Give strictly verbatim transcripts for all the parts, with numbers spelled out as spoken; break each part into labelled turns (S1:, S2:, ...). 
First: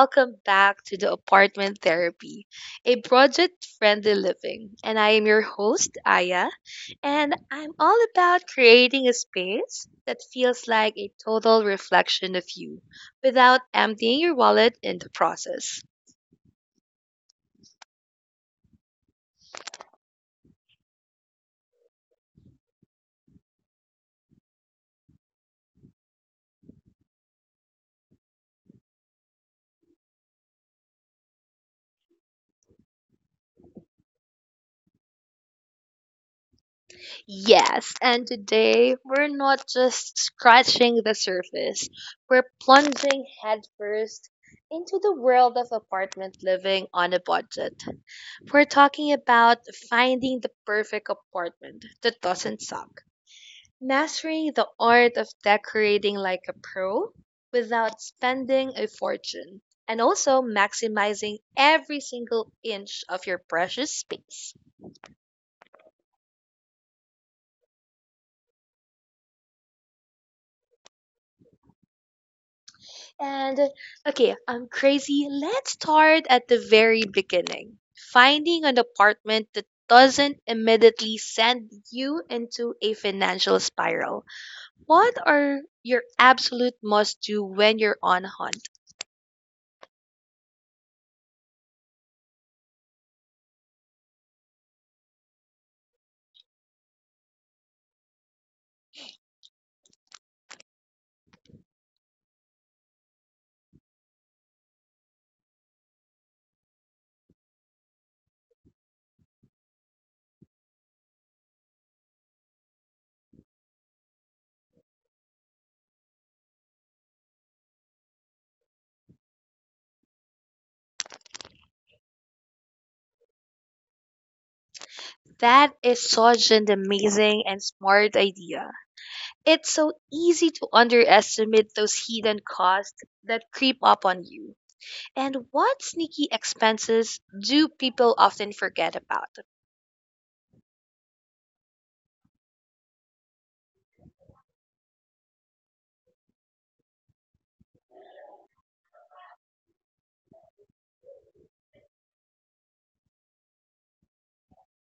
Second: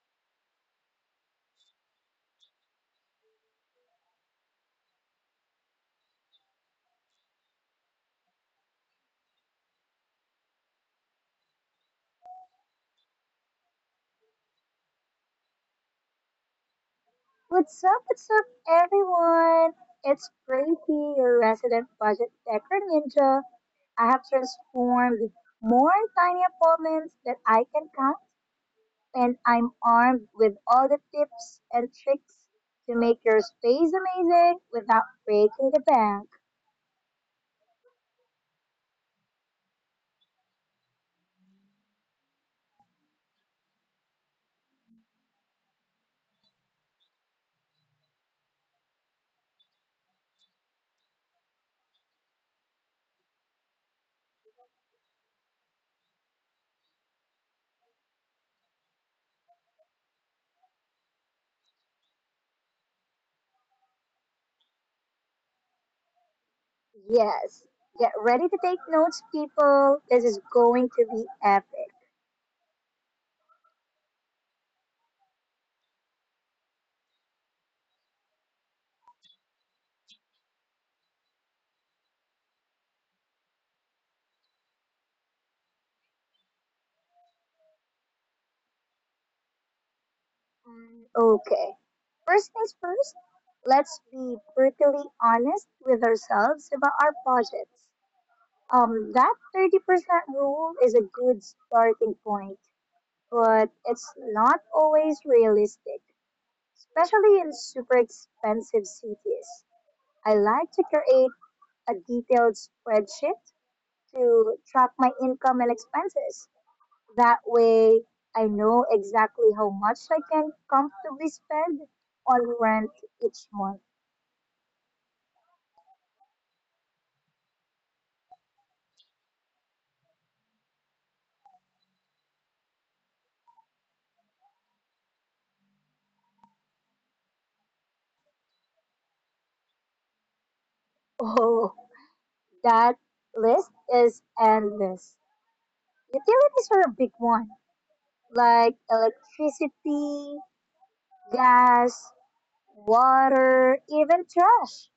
S1: Welcome back to the Apartment Therapy, a project friendly living. And I am your host, Aya, and I'm all about creating a space that feels like a total reflection of you without emptying your wallet in the process.
S2: What's up, what's up, everyone? It's Brady, your resident budget decor ninja. I have transformed more tiny apartments that I can count, and I'm armed with all the tips and tricks to make your space amazing without breaking the bank.
S1: Yes, and today we're not just scratching the surface, we're plunging headfirst into the world of apartment living on a budget. We're talking about finding the perfect apartment that doesn't suck, mastering the art of decorating like a pro without spending a fortune, and also maximizing every single inch of your precious space.
S2: Yes, get ready to take notes, people. This is going to be epic.
S1: And okay, I'm crazy. Let's start at the very beginning. Finding an apartment that doesn't immediately send you into a financial spiral. What are your absolute must do when you're on hunt?
S2: Mm, Okay. First things first, let's be brutally honest with ourselves about our projects. Um, that thirty percent rule is a good starting point, but it's not always realistic, especially in super expensive cities. I like to create a detailed spreadsheet to track my income and expenses. That way, I know exactly how much I can comfortably spend on rent each month.
S1: That is such an amazing and smart idea. It's so easy to underestimate those hidden costs that creep up on you. And what sneaky expenses do people often forget about?
S2: Oh, that list is endless. Utilities are a big one, like electricity, gas, water, even trash.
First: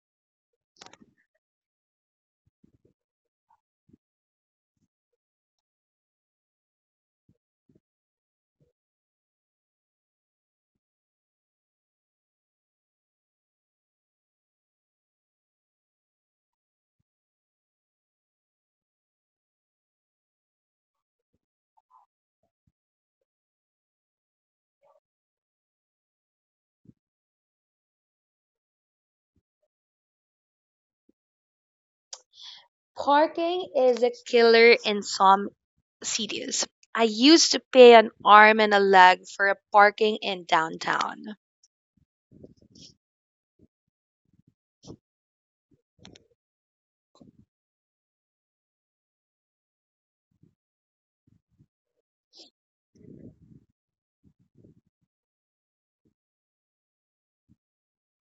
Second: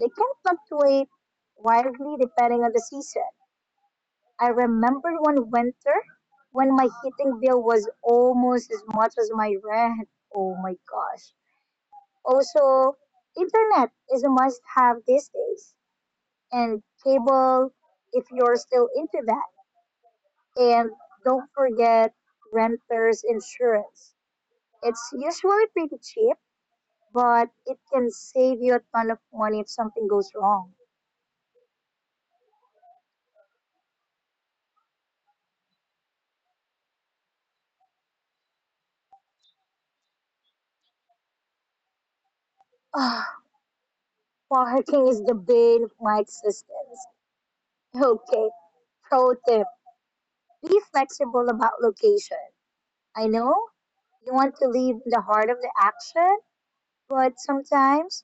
S2: They can fluctuate wildly depending on the season. I remember one winter when my heating bill was almost as much as my rent. Oh my gosh. Also, internet is a must have these days, and cable if you're still into that. And don't forget renter's insurance. It's usually pretty cheap, but it can save you a ton of money if something goes wrong.
S1: Parking is a killer in some cities. I used to pay an arm and a leg for a parking in downtown.
S2: Ah, parking is the bane of my existence. Okay, pro tip, be flexible about location. I know you want to live in the heart of the action, but sometimes,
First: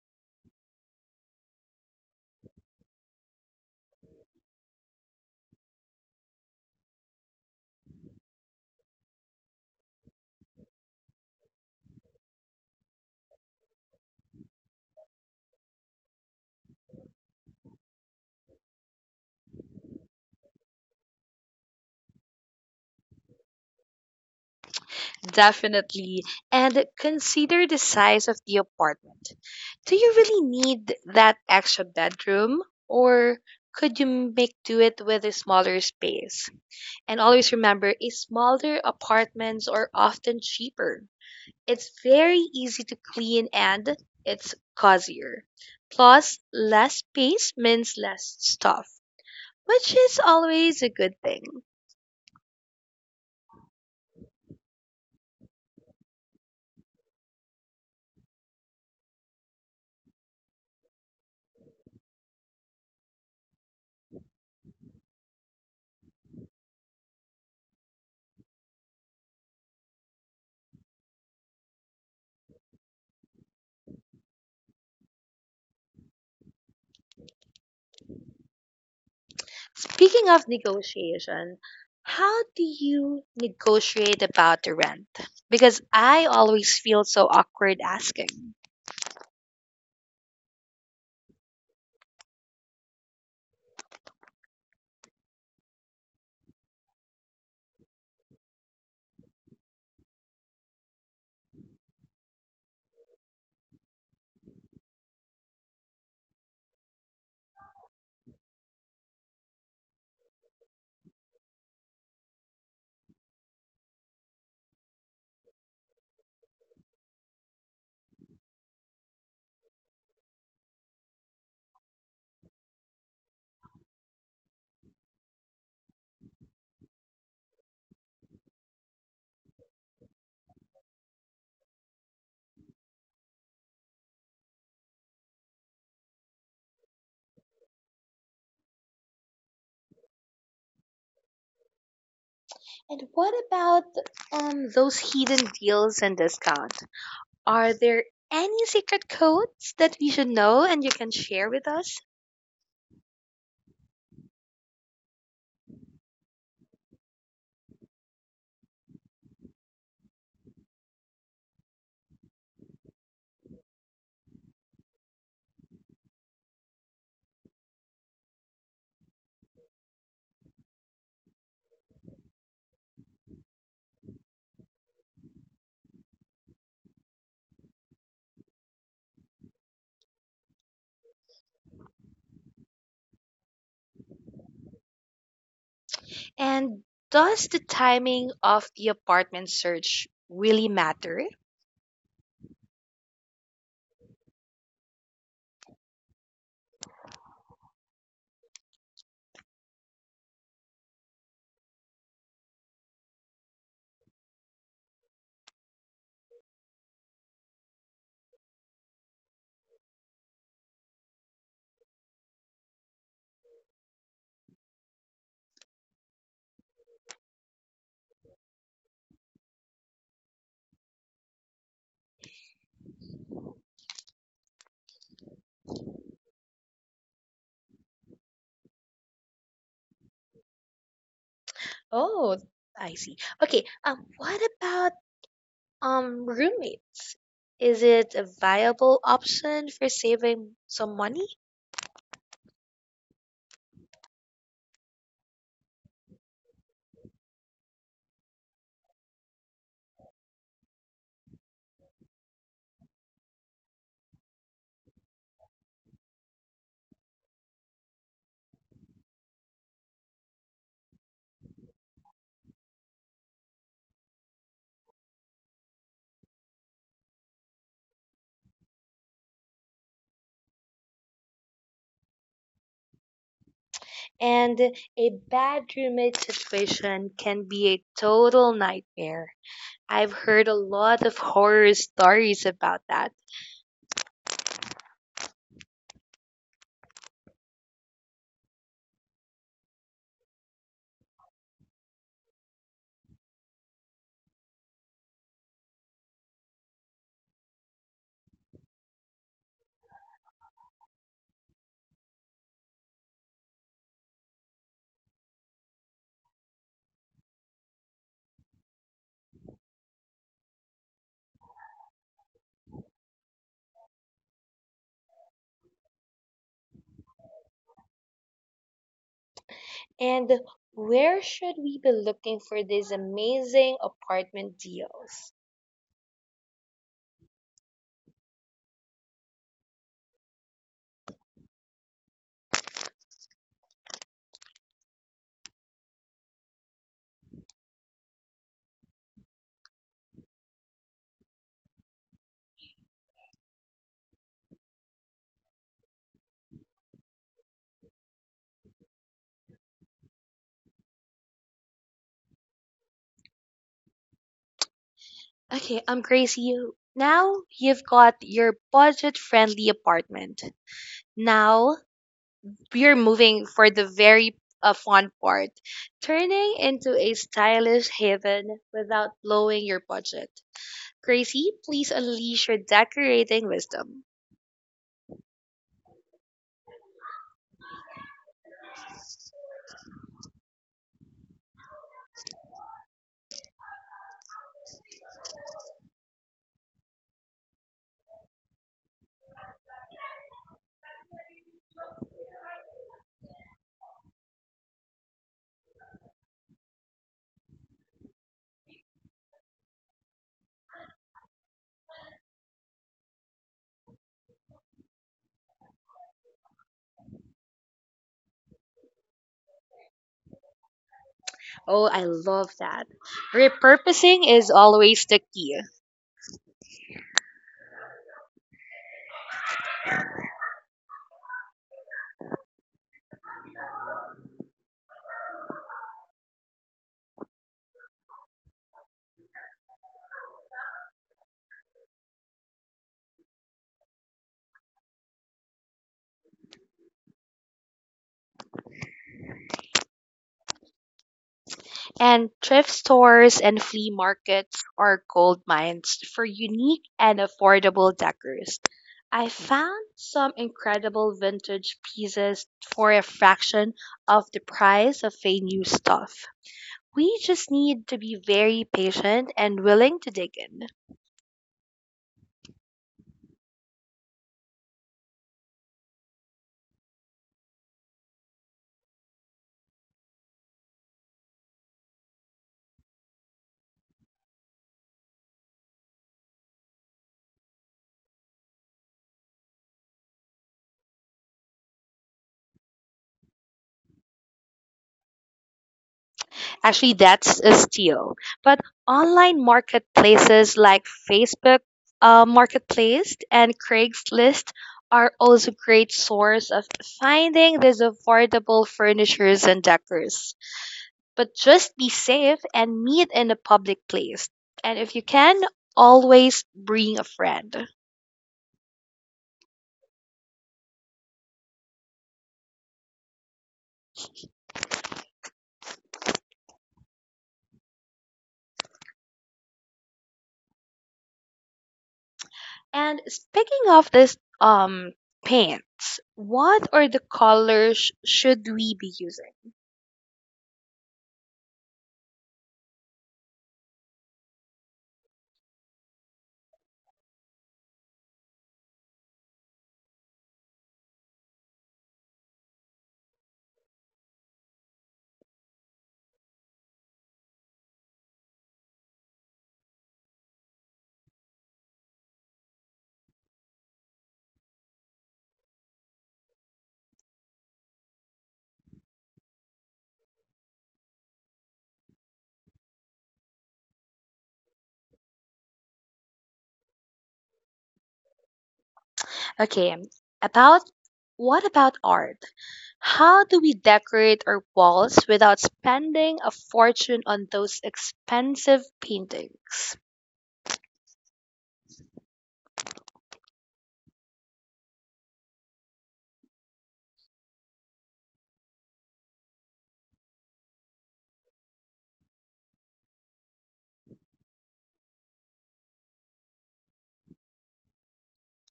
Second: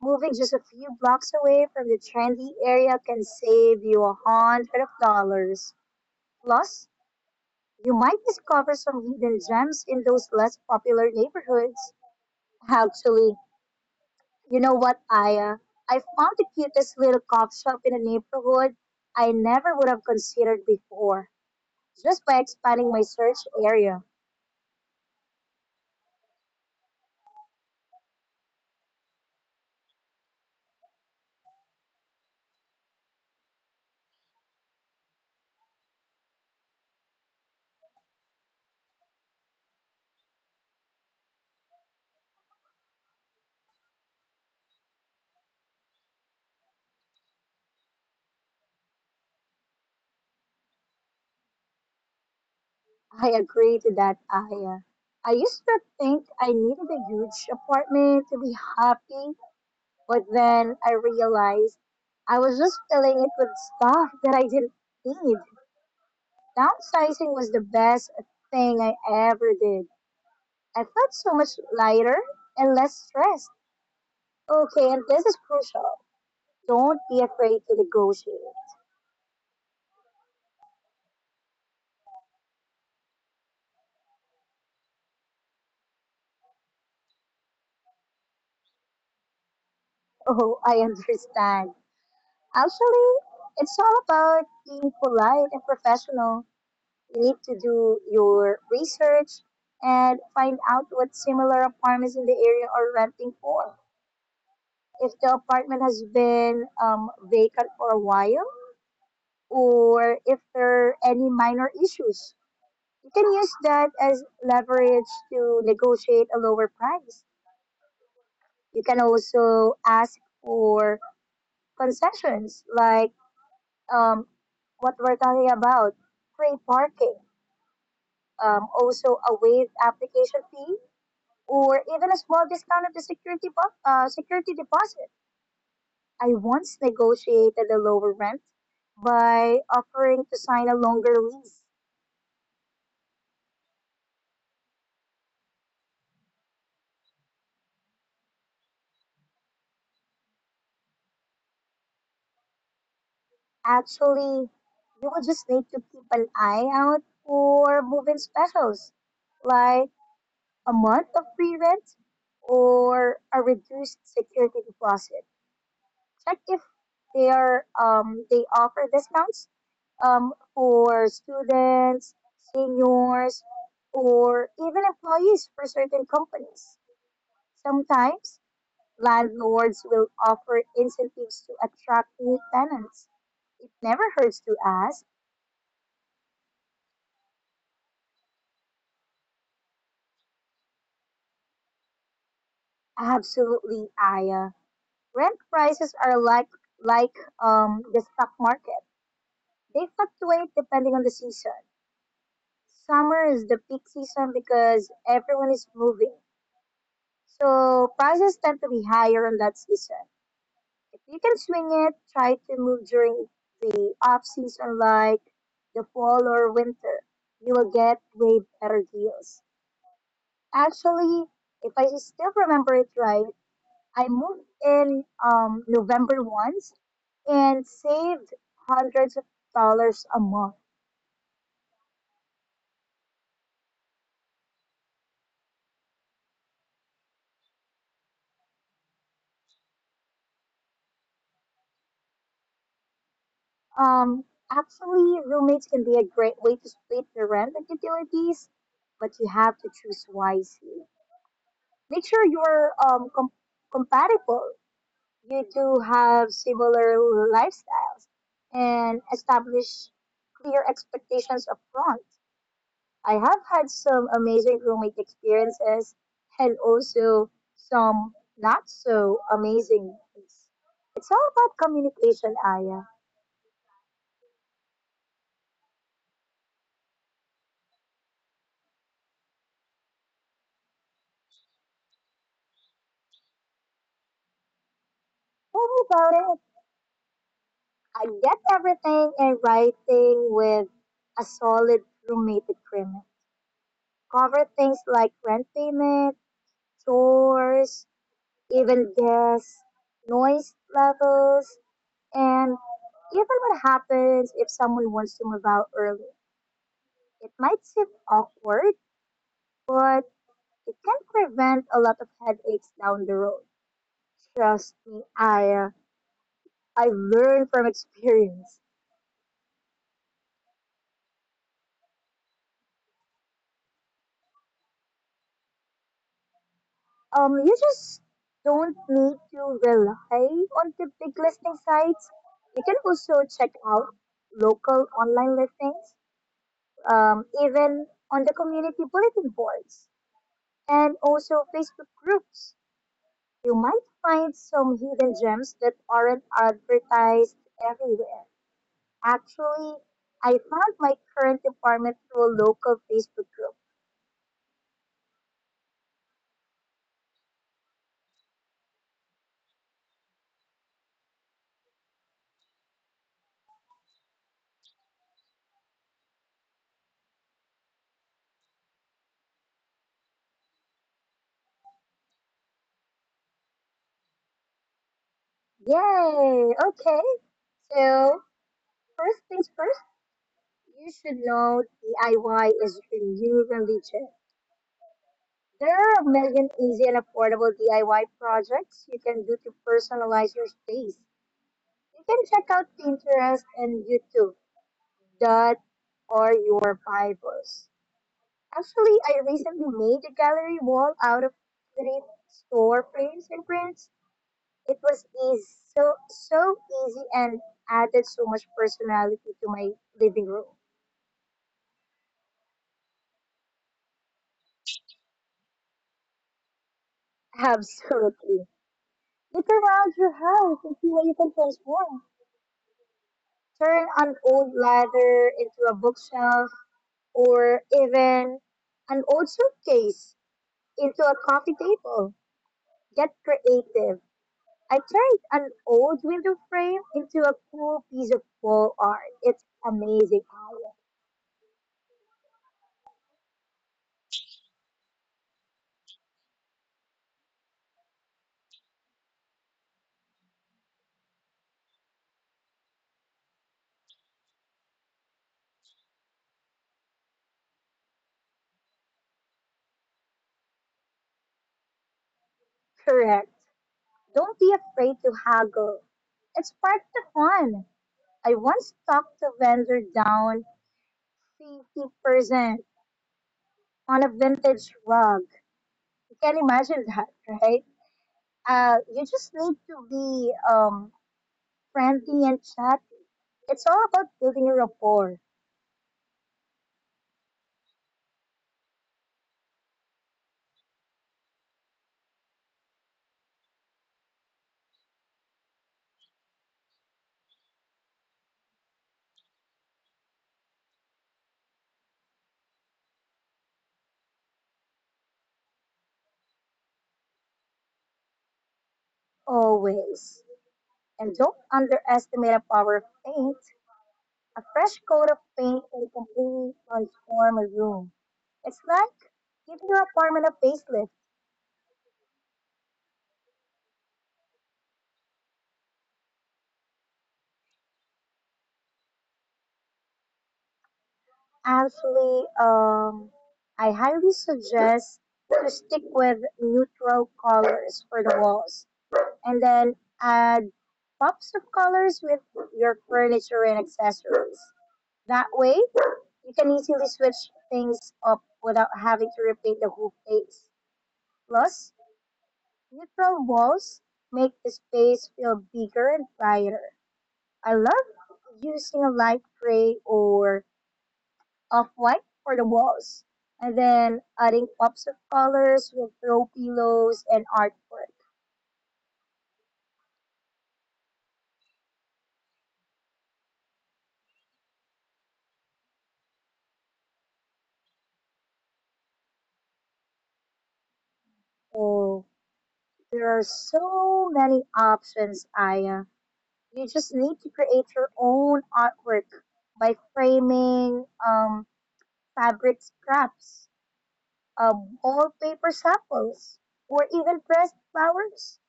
S2: moving just a few blocks away from the trendy area can save you a hundred of dollars. Plus, you might discover some hidden gems in those less popular neighborhoods. Actually, you know what, Aya? I found the cutest little cop shop in a neighborhood I never would have considered before, just by expanding my search area.
S1: Definitely. And consider the size of the apartment. Do you really need that extra bedroom? Or could you make do it with a smaller space? And always remember, a smaller apartments are often cheaper. It's very easy to clean and it's cozier. Plus, less space means less stuff, which is always a good thing.
S2: I agree to that, Aya. I used to think I needed a huge apartment to be happy, but then I realized I was just filling it with stuff that I didn't need. Downsizing was the best thing I ever did. I felt so much lighter and less stressed. Okay, and this is crucial. Don't be afraid to negotiate.
S1: Speaking of negotiation, how do you negotiate about the rent? Because I always feel so awkward asking.
S2: Oh, I understand. Actually, it's all about being polite and professional. You need to do your research and find out what similar apartments in the area are renting for, if the apartment has been um, vacant for a while or if there are any minor issues. You can use that as leverage to negotiate a lower price. You can also ask for concessions like, um, what we're talking about, free parking, um, also a waived application fee, or even a small discount of the security, bo- uh, security deposit. I once negotiated a lower rent by offering to sign a longer lease.
S1: And what about um, those hidden deals and discounts? Are there any secret codes that we should know and you can share with us?
S2: Actually, you would just need to keep an eye out for moving specials, like a month of free rent or a reduced security deposit. Check if they are um, they offer discounts um, for students, seniors, or even employees for certain companies. Sometimes landlords will offer incentives to attract new tenants. It never hurts to ask.
S1: And does the timing of the apartment search really matter?
S2: Absolutely, Aya. Rent prices are like like um the stock market. They fluctuate depending on the season. Summer is the peak season because everyone is moving. So prices tend to be higher on that season. If you can swing it, try to move during the off season, like the fall or winter. You will get way better deals. Actually, if I still remember it right, I moved in um, November once and saved hundreds of dollars a month.
S1: Oh, I see. Okay, um, what about um roommates? Is it a viable option for saving some money?
S2: Um, Actually, roommates can be a great way to split the rent and utilities, but you have to choose wisely. Make sure you're um, com- compatible. You do have similar lifestyles and establish clear expectations upfront. I have had some amazing roommate experiences and also some not so amazing ones. It's all about communication, Aya.
S1: And a bad roommate situation can be a total nightmare. I've heard a lot of horror stories about that.
S2: Tell me about it. I get everything in writing with a solid roommate agreement. Cover things like rent payment, chores, even guests, noise levels, and even what happens if someone wants to move out early. It might seem awkward, but it can prevent a lot of headaches down the road. Trust me, I I've learned from experience.
S1: And where should we be looking for these amazing apartment deals?
S2: Um, you just don't need to rely on the big listing sites. You can also check out local online listings, um, even on the community bulletin boards and also Facebook groups. You might find some hidden gems that aren't advertised everywhere. Actually, I found my current department through a local Facebook group.
S1: Okay, I'm Gracie. Now you've got your budget friendly apartment. Now we're moving for the very uh, fun part turning into a stylish haven without blowing your budget. Gracie, please unleash your decorating wisdom.
S2: Yay! Okay, so first things first, you should know D I Y is your new religion. There are a million easy and affordable D I Y projects you can do to personalize your space. You can check out Pinterest and YouTube. That are your Bibles. Actually, I recently made a gallery wall out of three store frames and prints. It was easy, so so easy, and added so much personality to my living room.
S1: Oh, I love that. Repurposing is always the key.
S2: Absolutely. Look around your house and see what you can transform. Turn an old ladder into a bookshelf, or even an old suitcase into a coffee table. Get creative. I turned an old window frame into a cool piece of wall art. It's amazing, Aya.
S1: And thrift stores and flea markets are gold mines for unique and affordable decors. I found some incredible vintage pieces for a fraction of the price of a new stuff. We just need to be very patient and willing to dig in.
S2: Correct. Don't be afraid to haggle. It's part of the fun. I once talked the vendor down fifty percent on a vintage rug. You can imagine that, right? Uh, you just need to be um, friendly and chatty. It's all about building a rapport,
S1: Actually, that's a steal. But online marketplaces like Facebook uh, Marketplace and Craigslist are also great source of finding these affordable furnitures and decors. But just be safe and meet in a public place. And if you can, always bring a friend.
S2: always. And don't underestimate the power of paint. A fresh coat of paint can completely transform a room. It's like giving your apartment a facelift.
S1: And speaking of this um paints, what are the colors should we be using?
S2: Actually, um, I highly suggest to stick with neutral colors for the walls and then add pops of colors with your furniture and accessories. That way, you can easily switch things up without having to repaint the whole place. Plus, neutral walls make the space feel bigger and brighter. I love using a light gray or of white for the walls, and then adding pops of colors with throw pillows and artwork.
S1: Okay, about what about art? How do we decorate our walls without spending a fortune on those expensive paintings?
S2: Oh, there are so many options, Aya. You just need to create your own artwork by framing um, fabric scraps, um, wallpaper samples, or even pressed flowers.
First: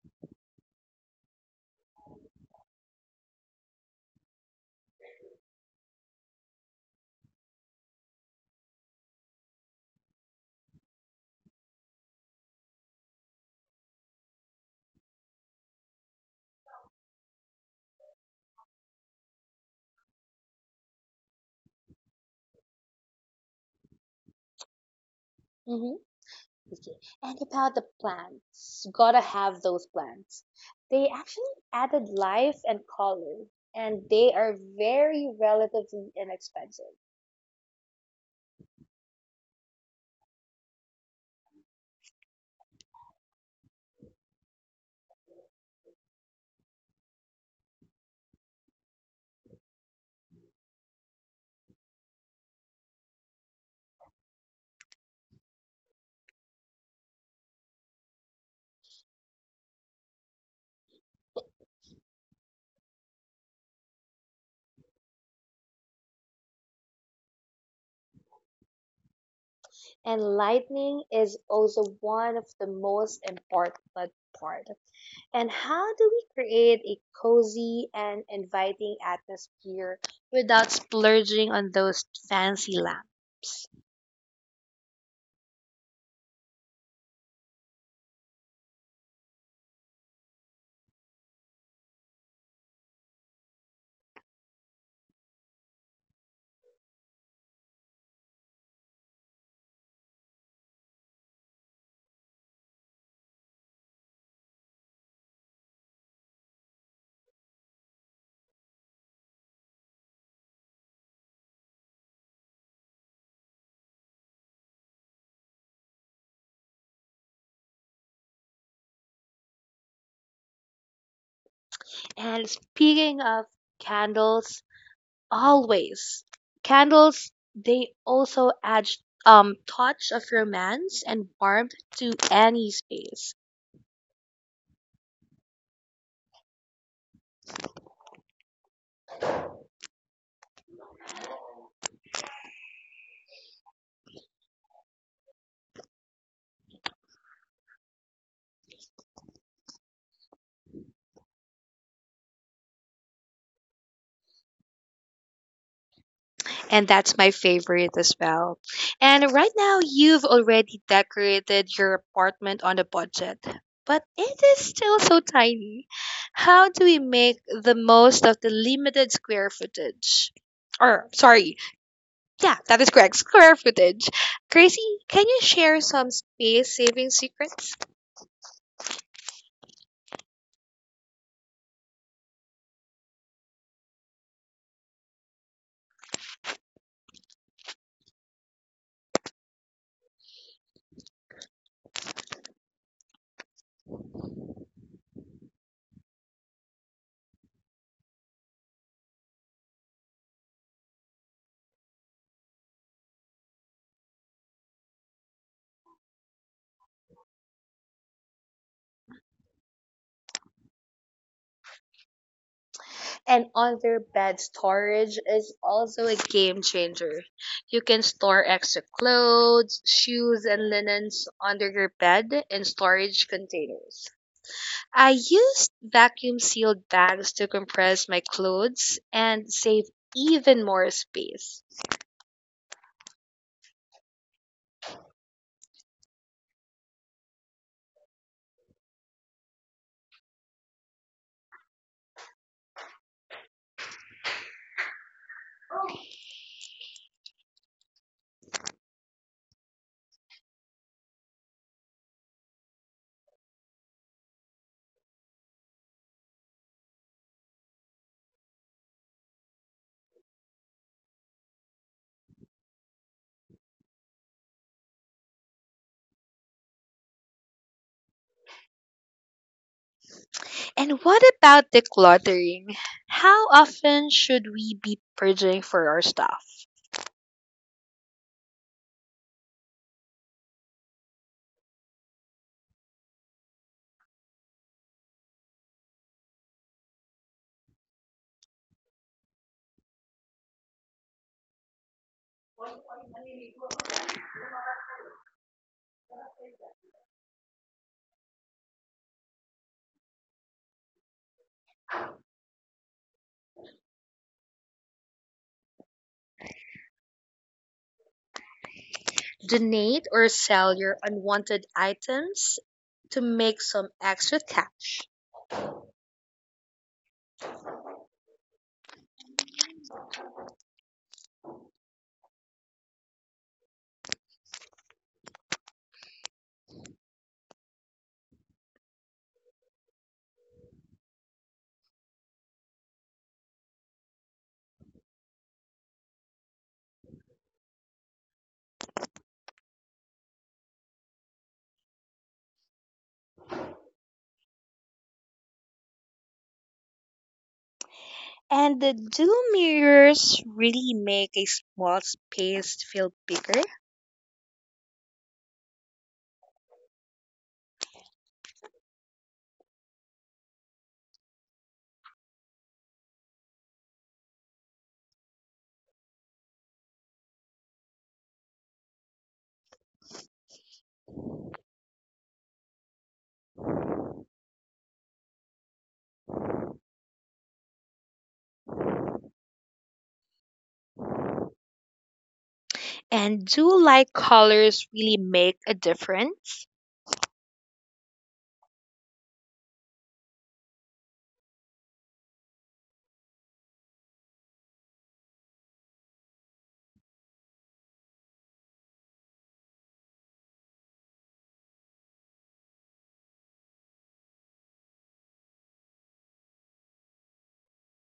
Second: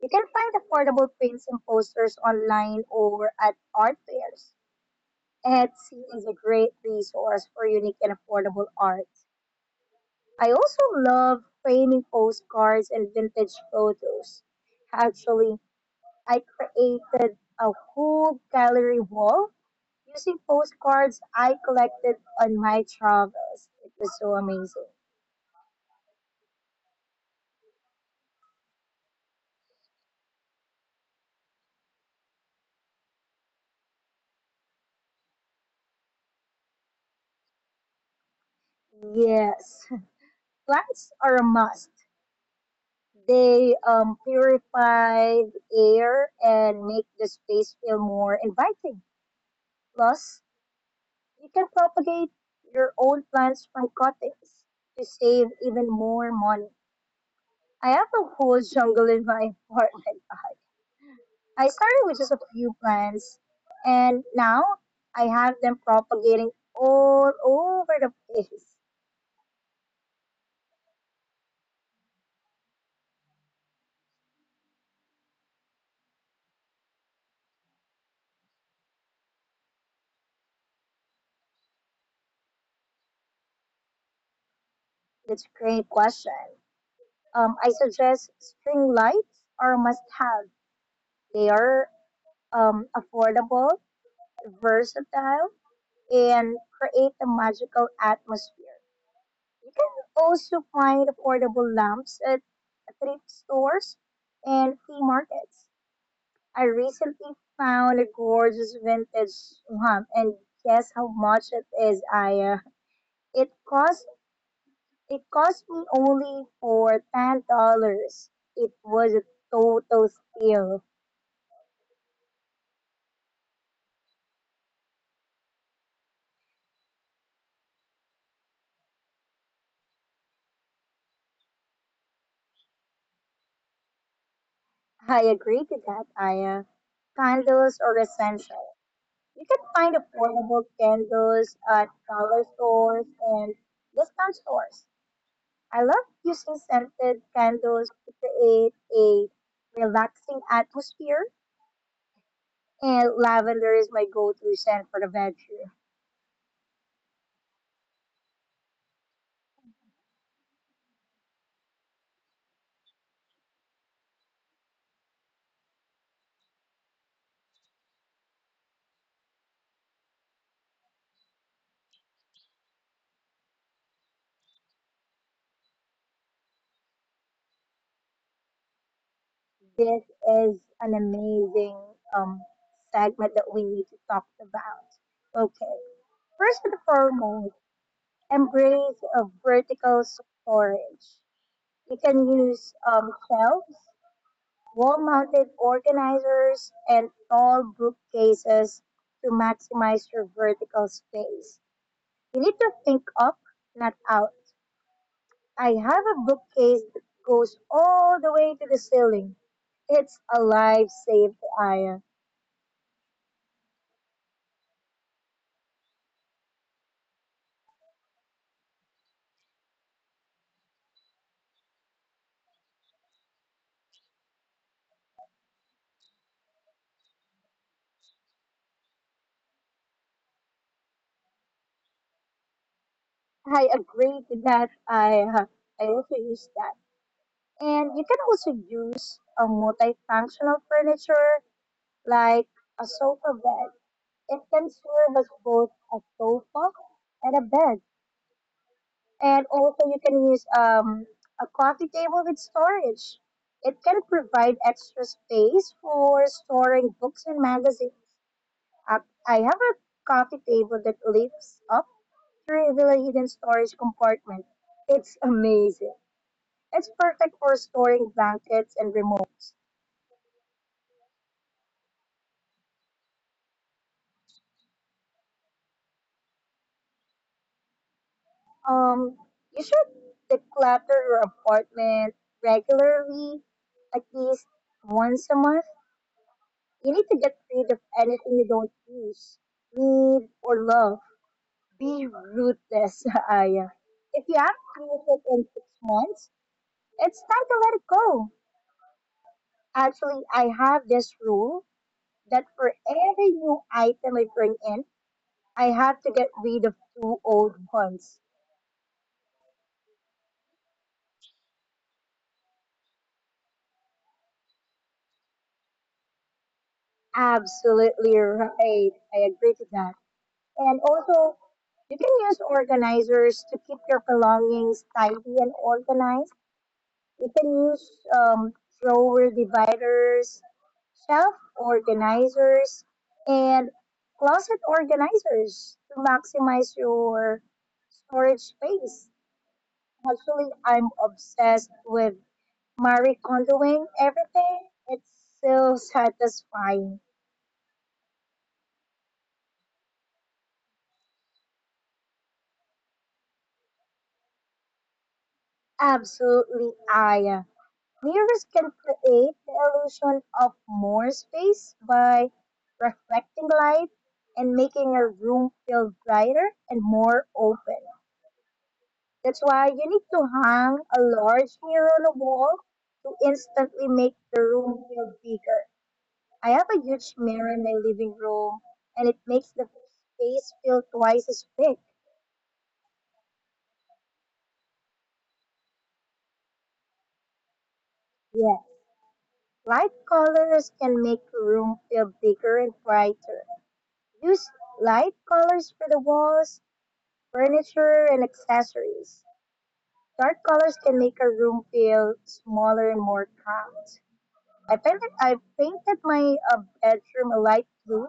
S2: You can find affordable prints and posters online or at art fairs. Etsy is a great resource for unique and affordable art. I also love framing postcards and vintage photos. Actually, I created a whole gallery wall using postcards I collected on my travels. It was so amazing.
S1: Mm-hmm. Okay. And about the plants, gotta have those plants. They actually added life and color, and they are very relatively inexpensive.
S2: Yes, plants are a must. They um, purify the air and make the space feel more inviting. Plus, you can propagate your own plants by cuttings to save even more money. I have a whole jungle in my apartment. I started with just a few plants, and now I have them propagating all over the place.
S1: And lightning is also one of the most important part. And how do we create a cozy and inviting atmosphere without splurging on those fancy lamps?
S2: That's a great question. Um, I suggest string lights are a must-have. They are um, affordable, versatile, and create a magical atmosphere. You can also find affordable lamps at thrift stores and flea markets. I recently found a gorgeous vintage lamp, and guess how much it is, Aya? It cost it cost me only for ten dollars. It was a total steal.
S1: And speaking of candles, always candles they also add um touch of romance and warmth to any space.
S2: I agree to that, Aya. Candles are essential. You can find affordable candles at dollar stores and discount stores. I love using scented candles to create a relaxing atmosphere, and lavender is my go-to scent for the bedroom.
S1: And that's my favorite as well. And right now you've already decorated your apartment on a budget. But it is still so tiny. How do we make the most of the limited square footage? Or sorry, yeah, that is correct. Square footage. Gracie, can you share some space saving secrets?
S2: This is an amazing um, segment that we need to talk about. Okay, first and foremost, embrace a vertical storage. You can use um, shelves, wall-mounted organizers, and tall bookcases to maximize your vertical space. You need to think up, not out. I have a bookcase that goes all the way to the ceiling. It's a lifesaver, Aya.
S1: And under bed storage is also a game changer. You can store extra clothes, shoes, and linens under your bed in storage containers. I used vacuum sealed bags to compress my clothes and save even more space.
S2: I agree to that, Aya. I also use that. And you can also use a multifunctional furniture like a sofa bed. It can serve as both a sofa and a bed. And also you can use um, a coffee table with storage. It can provide extra space for storing books and magazines. Uh, I have a coffee table that lifts up to reveal a hidden storage compartment. It's amazing. It's perfect for storing blankets and remotes.
S1: And what about decluttering? How often should we be purging for our stuff?
S2: Um, you should declutter your apartment regularly, at least once a month. You need to get rid of anything you don't use, need, or love. Be ruthless, Aya. If you haven't used it in six months, it's time to let it go. Actually, I have this rule that for every new item I bring in, I have to get rid of two old ones.
S1: Donate or sell your unwanted items to make some extra cash.
S2: Absolutely right. I agree to that. And also, you can use organizers to keep your belongings tidy and organized. You can use um, flower dividers, shelf organizers, and closet organizers to maximize your storage space. Actually, I'm obsessed with Marie Kondoing everything. It's so satisfying.
S1: And the dual mirrors really make a small space feel bigger.
S2: Absolutely, Aya. Mirrors can create the illusion of more space by reflecting light and making a room feel brighter and more open. That's why you need to hang a large mirror on a wall to instantly make the room feel bigger. I have a huge mirror in my living room, and it makes the space feel twice as big.
S1: And do light colors really make a difference?
S2: Yeah. Light colors can make the room feel bigger and brighter. Use light colors for the walls, furniture, and accessories. Dark colors can make a room feel smaller and more calm. I painted, I painted my uh, bedroom a light blue,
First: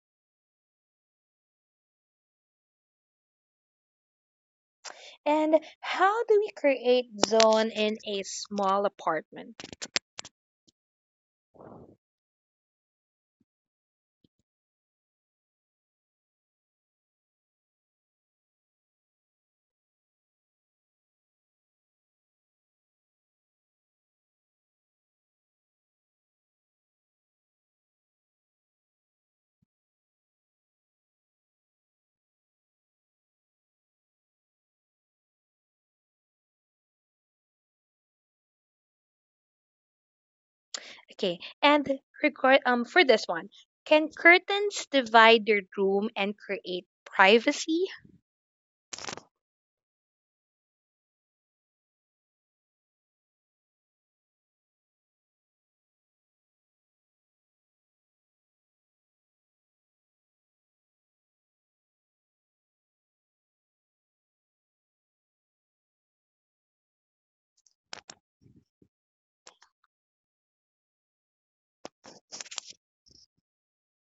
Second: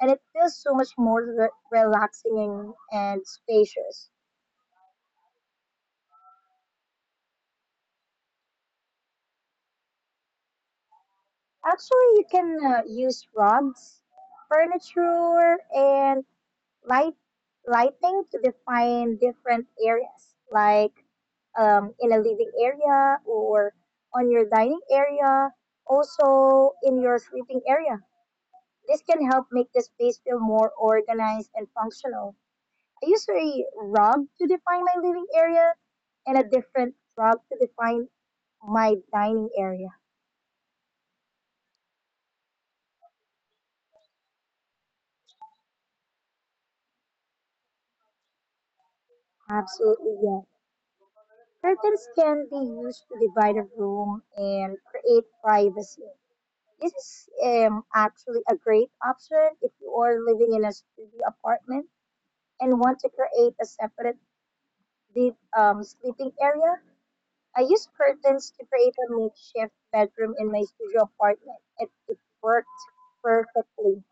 S2: and it feels so much more re- relaxing and, and spacious.
S1: And how do we create zone in a small apartment?
S2: Actually, you can uh, use rugs, furniture, and light lighting to define different areas, like um, in a living area, or on your dining area, also in your sleeping area. This can help make the space feel more organized and functional. I use a rug to define my living area and a different rug to define my dining area.
S1: Okay, and record um for this one, can curtains divide your room and create privacy?
S2: Absolutely, yeah. Curtains can be used to divide a room and create privacy. This is um, actually a great option if you are living in a studio apartment and want to create a separate, deep, um, sleeping area. I use curtains to create a makeshift bedroom in my studio apartment, and it worked perfectly.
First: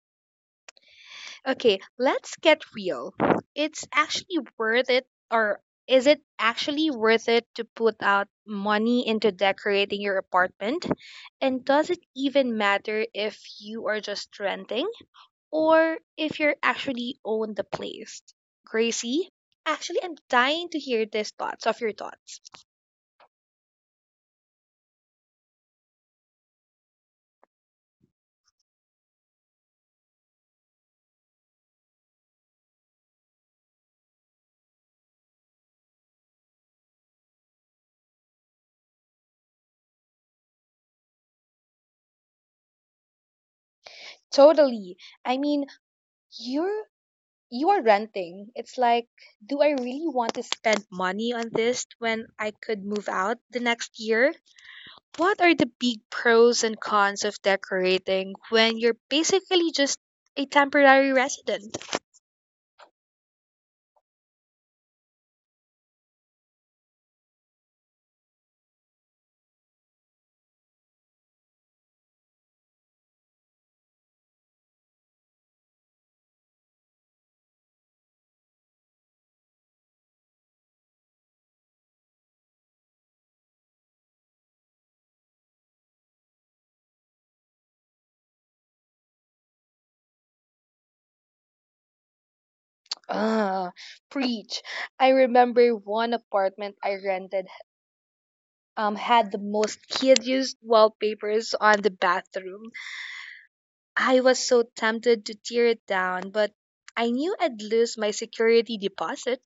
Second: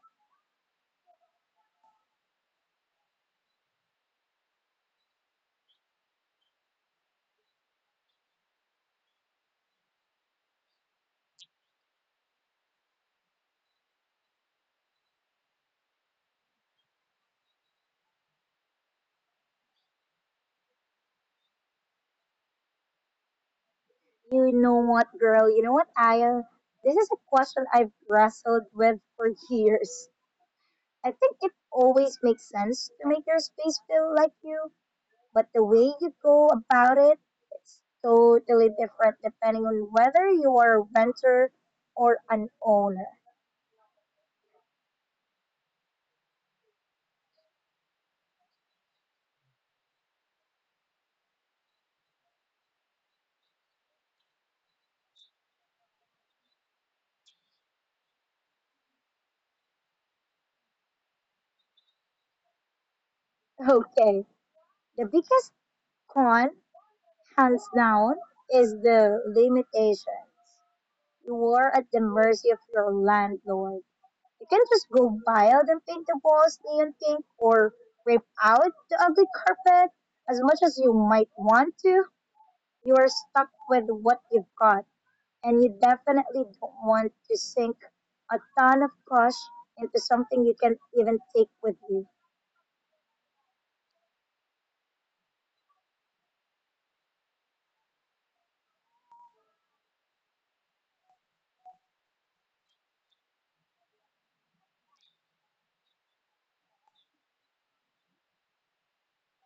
S1: Okay, let's get real. It's actually worth it, or is it actually worth it to put out money into decorating your apartment? And does it even matter if you are just renting? Or if you're actually own the place. Gracie, actually, I'm dying to hear these thoughts of your thoughts.
S2: You know what, girl? You know what, Aya? This is a question I've wrestled with for years. I think it always makes sense to make your space feel like you, but the way you go about it, it's totally different depending on whether you are a renter or an owner.
S1: Totally. I mean, you're you are renting. It's like, do I really want to spend money on this when I could move out the next year? What are the big pros and cons of decorating when you're basically just a temporary resident?
S2: Okay, the biggest con, hands down, is the limitation. You are at the mercy of your landlord. You can just go wild and paint the walls neon pink, or rip out the ugly carpet. As much as you might want to, you are stuck with what you've got, and you definitely don't want to sink a ton of cash into something you can't even take with you.
S1: Ah, preach. I remember one apartment I rented um had the most hideous wallpapers on the bathroom. I was so tempted to tear it down, but I knew I'd lose my security deposit.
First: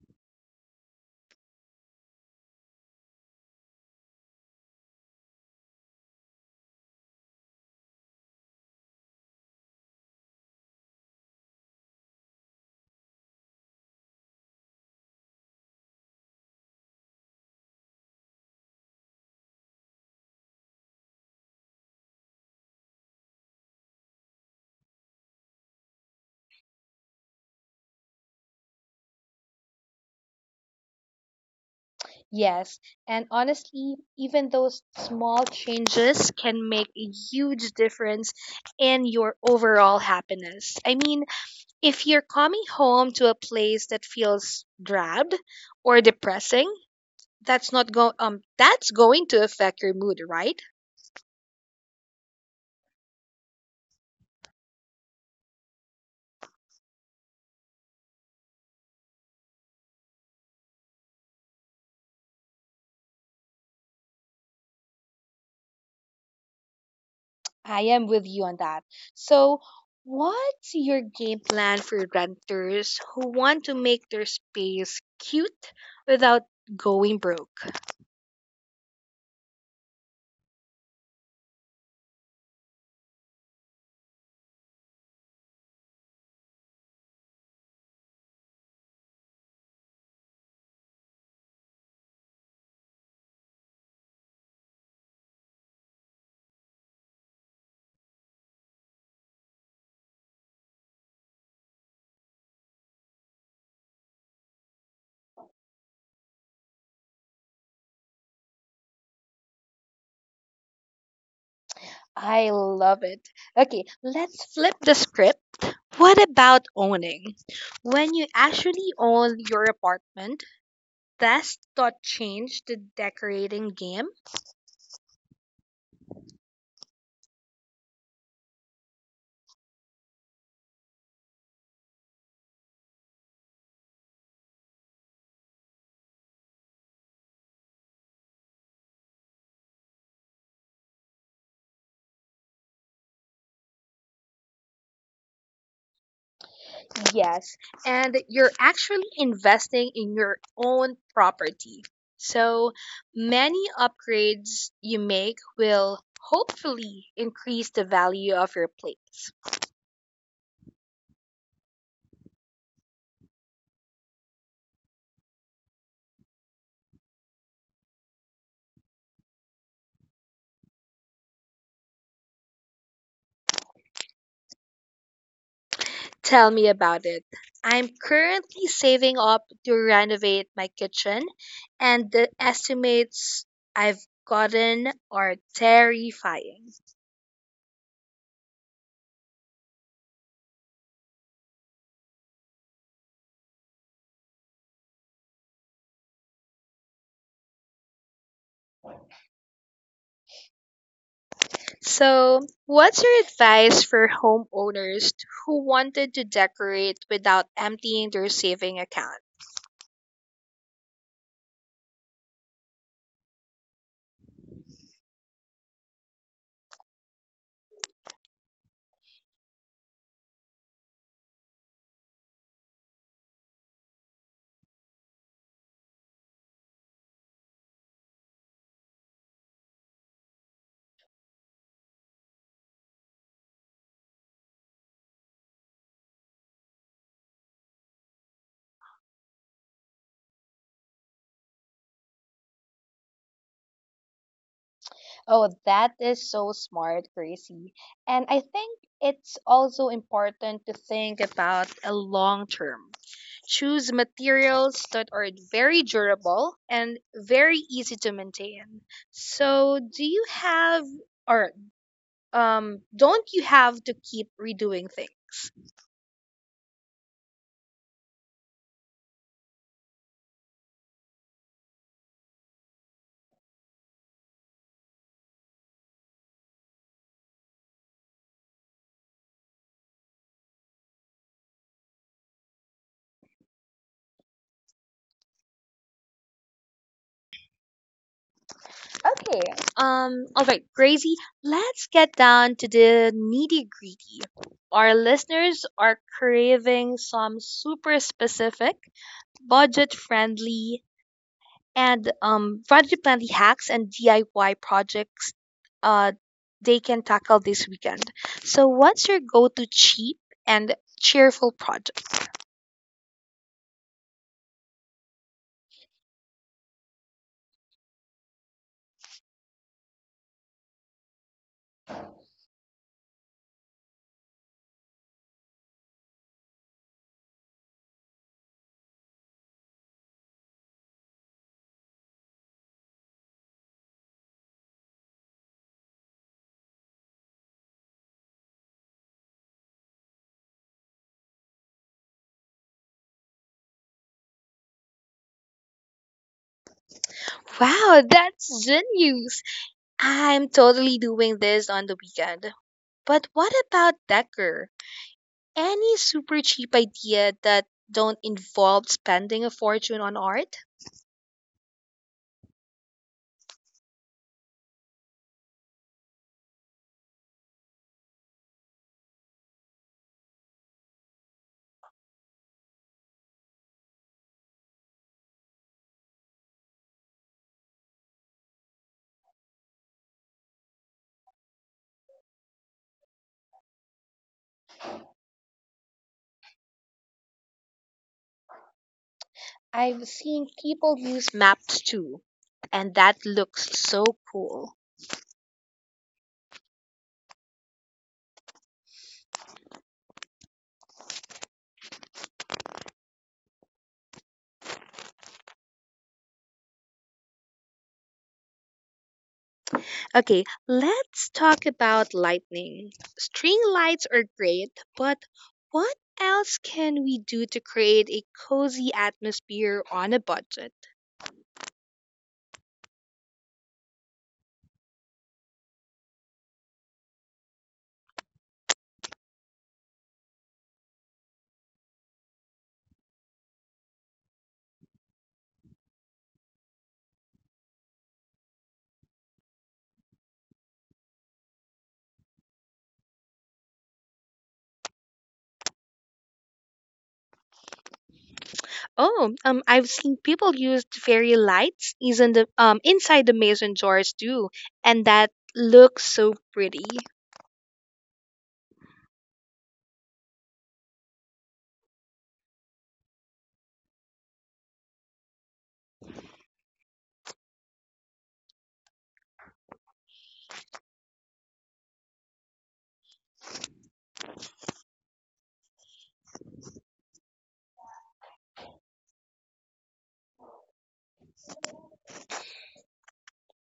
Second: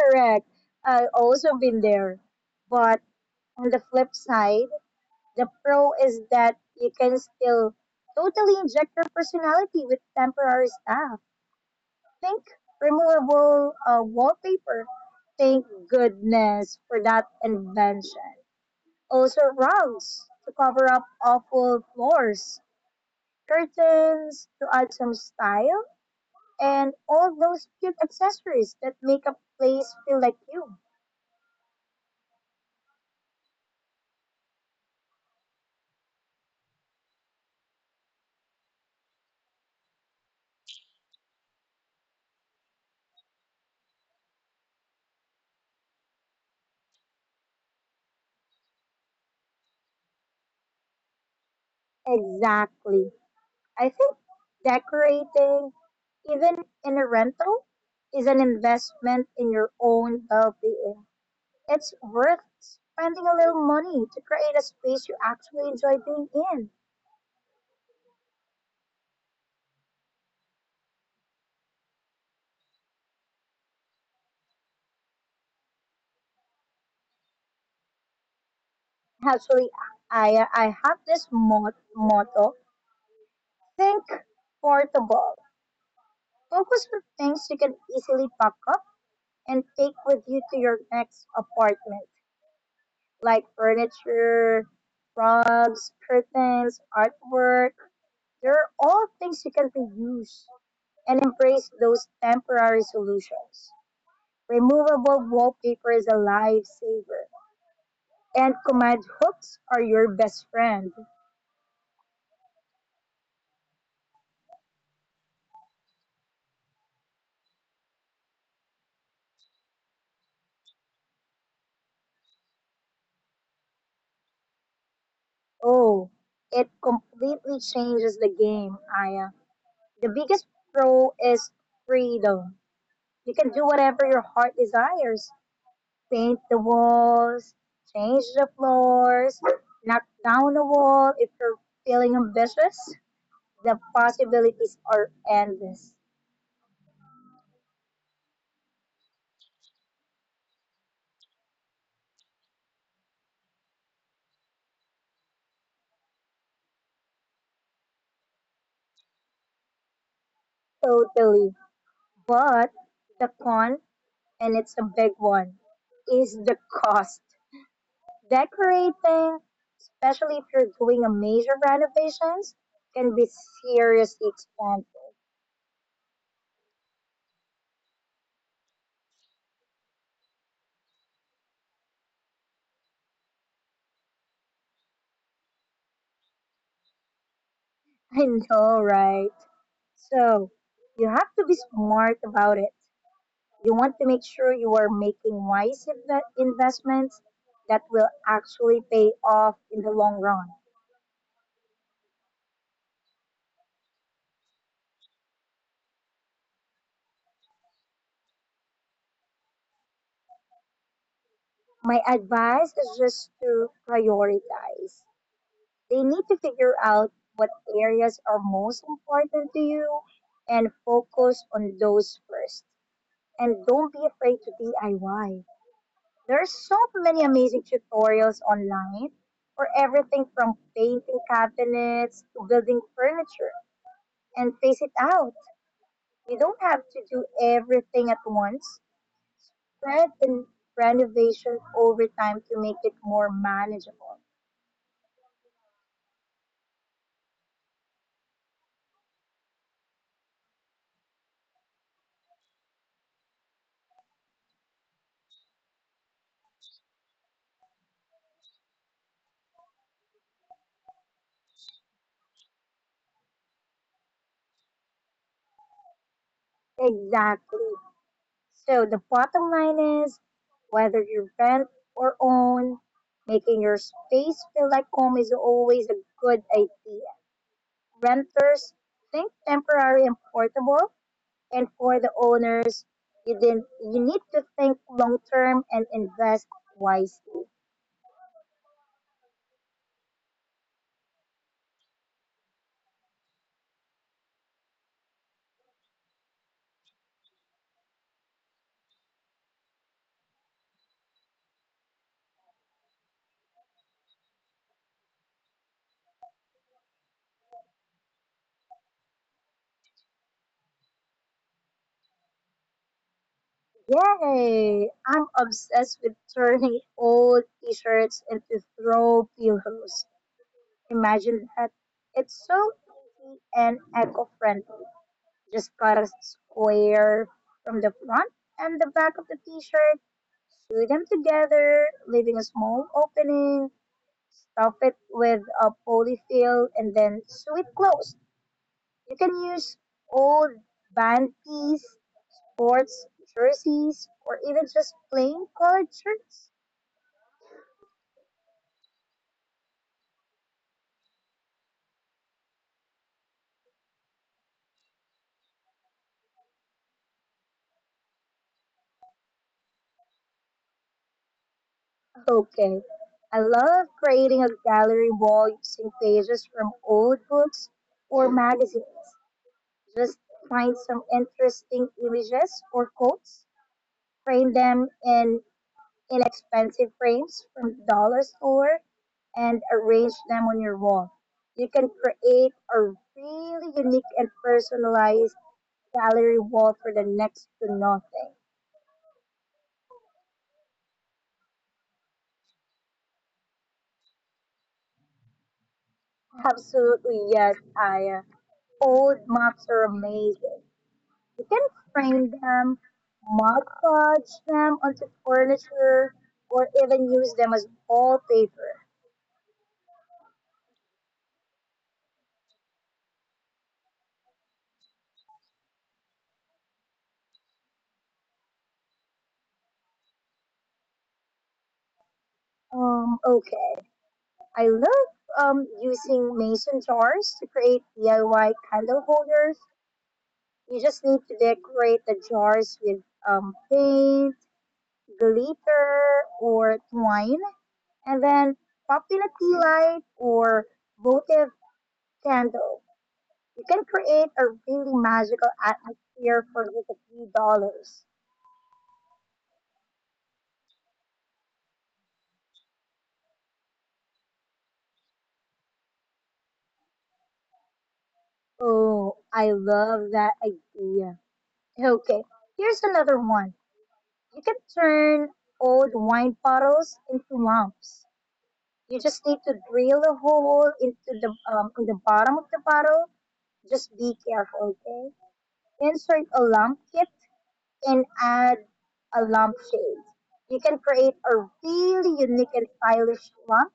S2: Correct. I also been there. But on the flip side, the pro is that you can still totally inject your personality with temporary stuff. Think removable uh, wallpaper. Thank goodness for that invention. Also rugs to cover up awful floors, curtains to add some style, and all those cute accessories that make a place feel like you.
S1: Yes, and honestly, even those small changes can make a huge difference in your overall happiness. I mean, if you're coming home to a place that feels drab or depressing, that's not go um that's going to affect your mood, right?
S2: Exactly. I think decorating, even in a rental, is an investment in your own well being. It's worth spending a little money to create a space you actually enjoy being in.
S1: I am with you on that. So, what's your game plan for renters who want to make their space cute without going broke?
S2: Actually, I, I have this mot- motto: think portable. Focus on things you can easily pack up and take with you to your next apartment, like furniture, rugs, curtains, artwork. They're all things you can reuse, and embrace those temporary solutions. Removable wallpaper is a lifesaver, and command hooks are your best friend.
S1: I love it. Okay, let's flip the script. What about owning? When you actually own your apartment, does that change the decorating game?
S2: Oh, it completely changes the game, Aya. The biggest pro is freedom. You can do whatever your heart desires: paint the walls, change the floors, knock down a wall if you're feeling ambitious. The possibilities are endless,
S1: Yes, and you're actually investing in your own property. So many upgrades you make will hopefully increase the value of your place.
S2: totally. But the con, and it's a big one, is the cost. Decorating, especially if you're doing a major renovations, can be seriously expensive.
S1: Tell me about it. I'm currently saving up to renovate my kitchen, and the estimates I've gotten are terrifying.
S2: I know, right? So you have to be smart about it. You want to make sure you are making wise investments that will actually pay off in the long run.
S1: So, what's your advice for homeowners who wanted to decorate without emptying their saving account?
S2: My advice is just to prioritize. They need to figure out what areas are most important to you and focus on those first. And don't be afraid to D I Y. There are so many amazing tutorials online for everything from painting cabinets to building furniture. And face it out. You don't have to do everything at once. Spread in renovation over time to make it more manageable.
S1: Oh, that is so smart, Gracie. And I think it's also important to think about a long term. Choose materials that are very durable and very easy to maintain. So, do you have or um don't you have to keep redoing things?
S2: Exactly. So the bottom line is, whether you rent or own, making your space feel like home is always a good idea. Renters, think temporary and portable, and for the owners, you, didn't, you need to think long term and invest wisely.
S1: Okay, Um, all right, Gracie, let's get down to the nitty gritty. Our listeners are craving some super specific budget friendly and um, budget friendly hacks and D I Y projects uh, they can tackle this weekend. So, what's your go to cheap and cheerful project?
S2: Yay! I'm obsessed with turning old t-shirts into throw pillows. Imagine that. It's so easy and eco-friendly. Just cut a square from the front and the back of the t-shirt, sew them together, leaving a small opening, stuff it with a polyfill, and then sew it closed. You can use old band piece, sports jerseys, or even just plain colored shirts?
S1: Wow, that's genius! I'm totally doing this on the weekend. But what about Decker? Any super cheap idea that don't involve spending a fortune on art?
S2: Okay. I love creating a gallery wall using pages from old books or magazines. Just find some interesting images or quotes, frame them in inexpensive frames from the dollar store, and arrange them on your wall. You can create a really unique and personalized gallery wall for the next to nothing.
S1: I've seen people use maps too, and that looks so cool.
S2: Absolutely, yes, Aya. Old maps are amazing. You can frame them, mod podge them onto furniture, or even use them as wallpaper.
S1: Okay, let's talk about lightning. String lights are great, but what else can we do to create a cozy atmosphere on a budget?
S2: Um, okay. I love um using mason jars to create D I Y candle holders. You just need to decorate the jars with um paint, glitter, or twine, and then popular tea light or votive candles. You can create a really magical atmosphere for just a few dollars.
S1: Oh, um, I've seen people use fairy lights is in the, um, inside the mason jars too, and that looks so pretty.
S2: Oh, I love that idea. Okay, here's another one. You can turn old wine bottles into lamps. You just need to drill a hole into the um, in the bottom of the bottle. Just be careful, okay? Insert a lamp kit and add a lampshade. You can create a really unique and stylish lamp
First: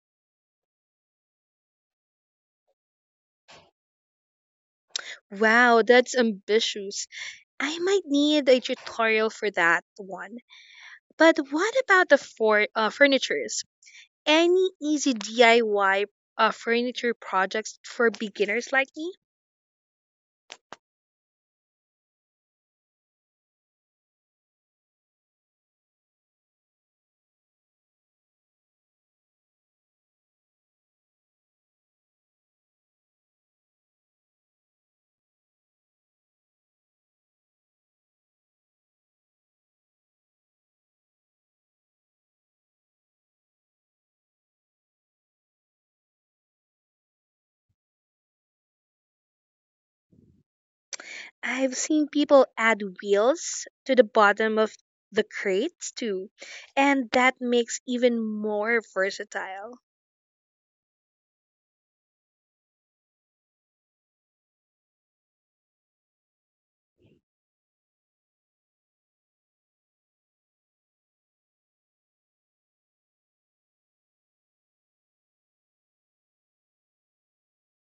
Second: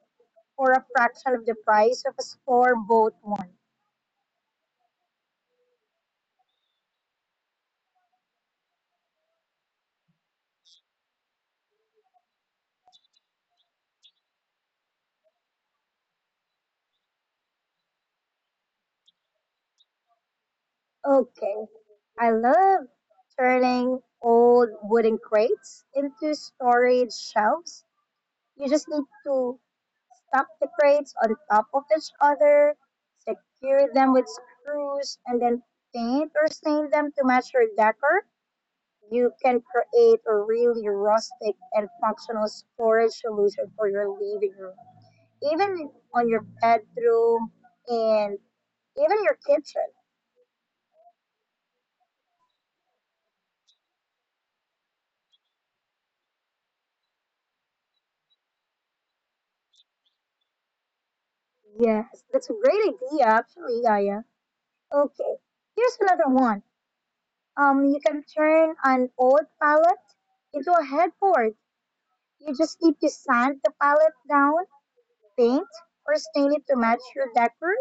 S2: for a fraction of the price of a store-bought one.
S1: Wow, that's ambitious. I might need a tutorial for that one. But what about the for, uh, furnitures? Any easy D I Y uh, furniture projects for beginners like me?
S2: Okay. I love turning old wooden crates into storage shelves. You just need to stack the crates on top of each other, secure them with screws, and then paint or stain them to match your decor. You can create a really rustic and functional storage solution for your living room, even on your bedroom, and even your kitchen.
S1: I've seen people add wheels to the bottom of the crates too, and that makes even more versatile.
S2: Yes, that's a great idea, actually, Yaya. Okay, here's another one. Um, you can turn an old pallet into a headboard. You just need to sand the pallet down, paint or stain it to match your decor,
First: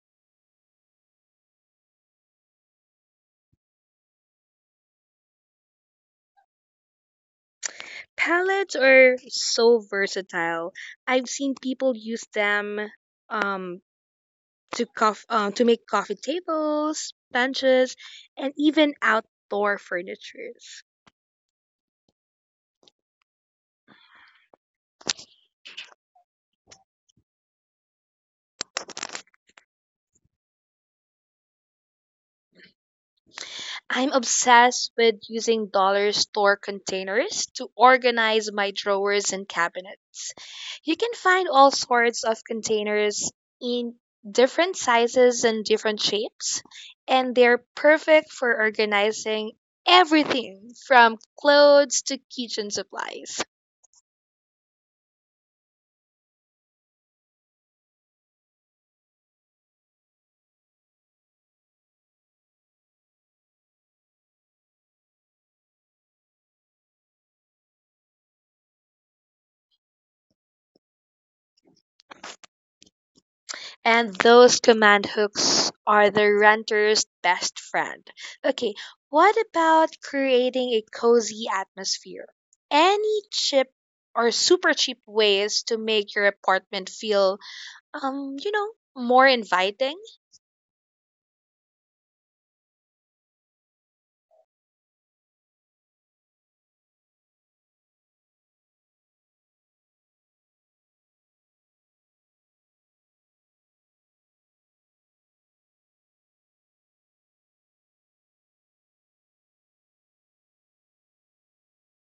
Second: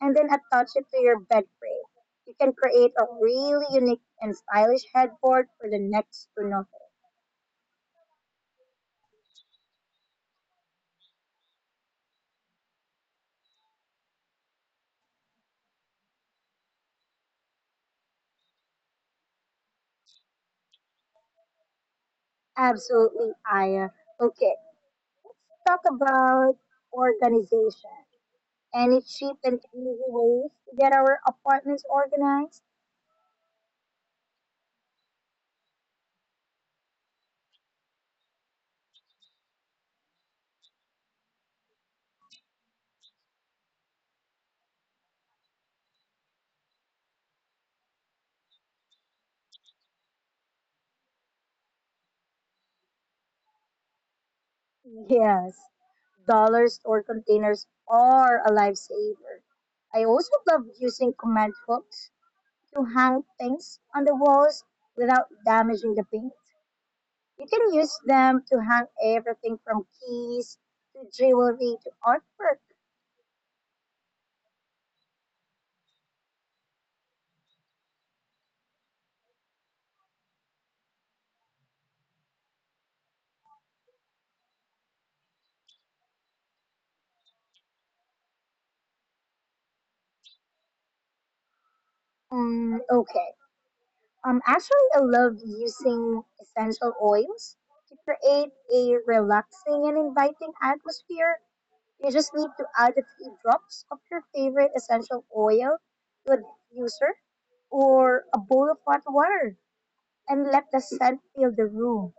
S2: and then attach it to your bed frame. You can create a really unique and stylish headboard for the next to nothing.
S1: Pallets are so versatile. I've seen people use them um, to cof- uh, to make coffee tables, benches, and even outdoor furnitures.
S2: Absolutely, Aya. Okay, talk about organization. Any cheap and easy ways to get our apartments organized?
S1: I'm obsessed with using dollar store containers to organize my drawers and cabinets. You can find all sorts of containers in different sizes and different shapes, and they're perfect for organizing everything from clothes to kitchen supplies.
S2: Yes, dollars or containers are a lifesaver. I also love using command hooks to hang things on the walls without damaging the paint. You can use them to hang everything from keys to jewelry to artwork.
S1: And those command hooks are the renter's best friend. Okay, what about creating a cozy atmosphere? Any cheap or super cheap ways to make your apartment feel, um, you know, more inviting?
S2: Mm, okay. Um, actually, I love using essential oils to create a relaxing and inviting atmosphere. You just need to add a few drops of your favorite essential oil to a diffuser or a bowl of hot water and let the scent fill the room.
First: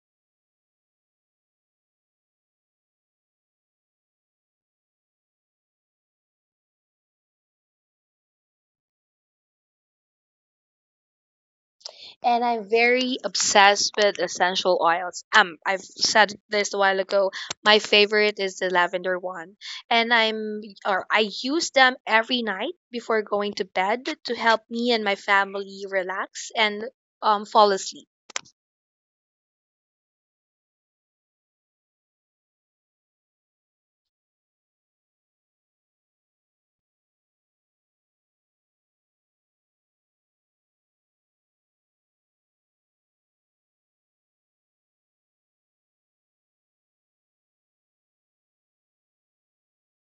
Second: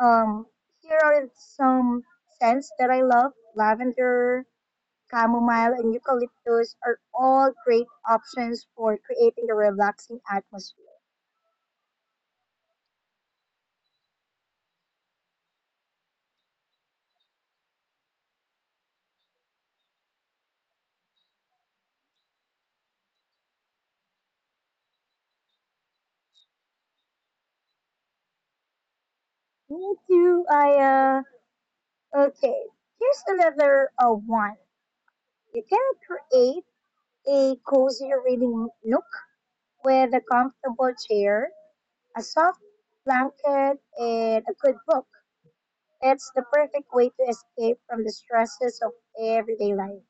S2: Um, Here are some scents that I love: lavender, chamomile, and eucalyptus are all great options for creating a relaxing atmosphere.
S1: And I'm very obsessed with essential oils. Um, I've said this a while ago. My favorite is the lavender one, and I'm or I use them every night before going to bed to help me and my family relax and um fall asleep.
S2: Me too, Aya. Okay, here's another uh, one. You can create a cozy reading nook with a comfortable chair, a soft blanket, and a good book. It's the perfect way to escape from the stresses of everyday life.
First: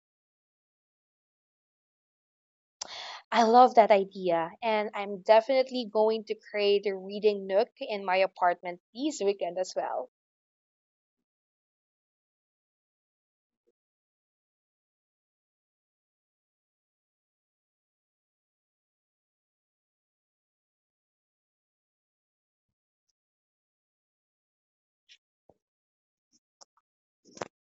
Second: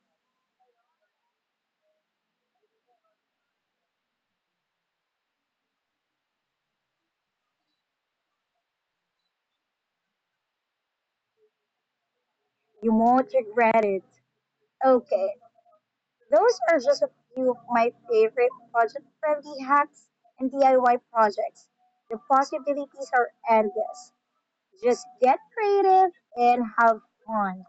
S1: I love that idea, and I'm definitely going to create a reading nook in my apartment this weekend as well.
S2: You won't regret it. Okay, those are just a few of my favorite budget friendly hacks and D I Y projects. The possibilities are endless. Just get creative and have fun.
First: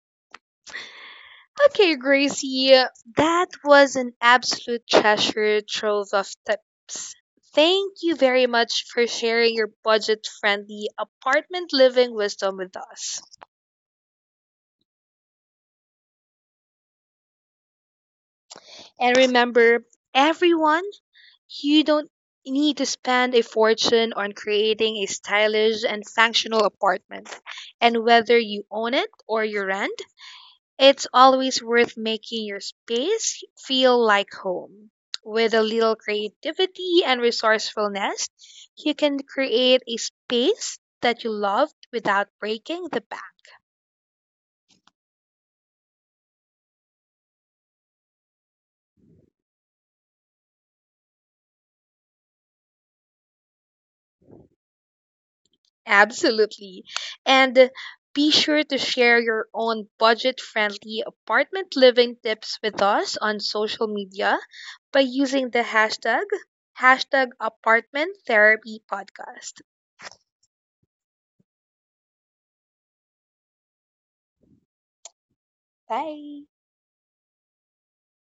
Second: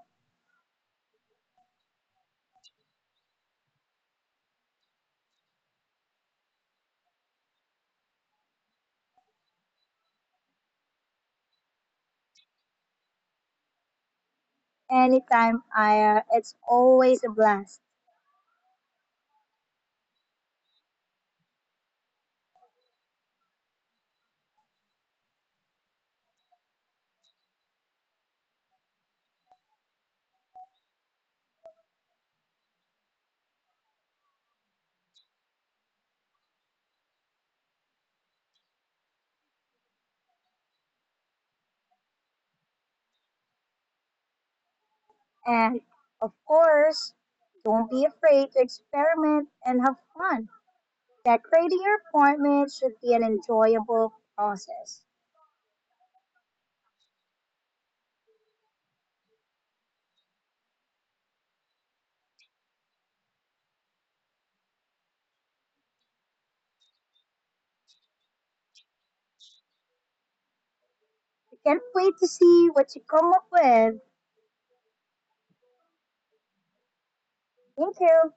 S1: Okay, Gracie, that was an absolute treasure trove of tips. Thank you very much for sharing your budget friendly apartment living wisdom with us.
S2: Anytime, Aya, it's always a blast.
S1: And remember, everyone, you don't need to spend a fortune on creating a stylish and functional apartment. And whether you own it or you rent, it's always worth making your space feel like home. With a little creativity and resourcefulness, you can create a space that you love without breaking the bank.
S2: And of course, don't be afraid to experiment and have fun. Decorating your apartment should be an enjoyable process.
S1: Absolutely. And be sure to share your own budget friendly apartment living tips with us on social media by using the hashtag hashtag apartment therapy podcast.
S2: I can't wait to see what you come up with.
S1: Bye.
S2: Thank you.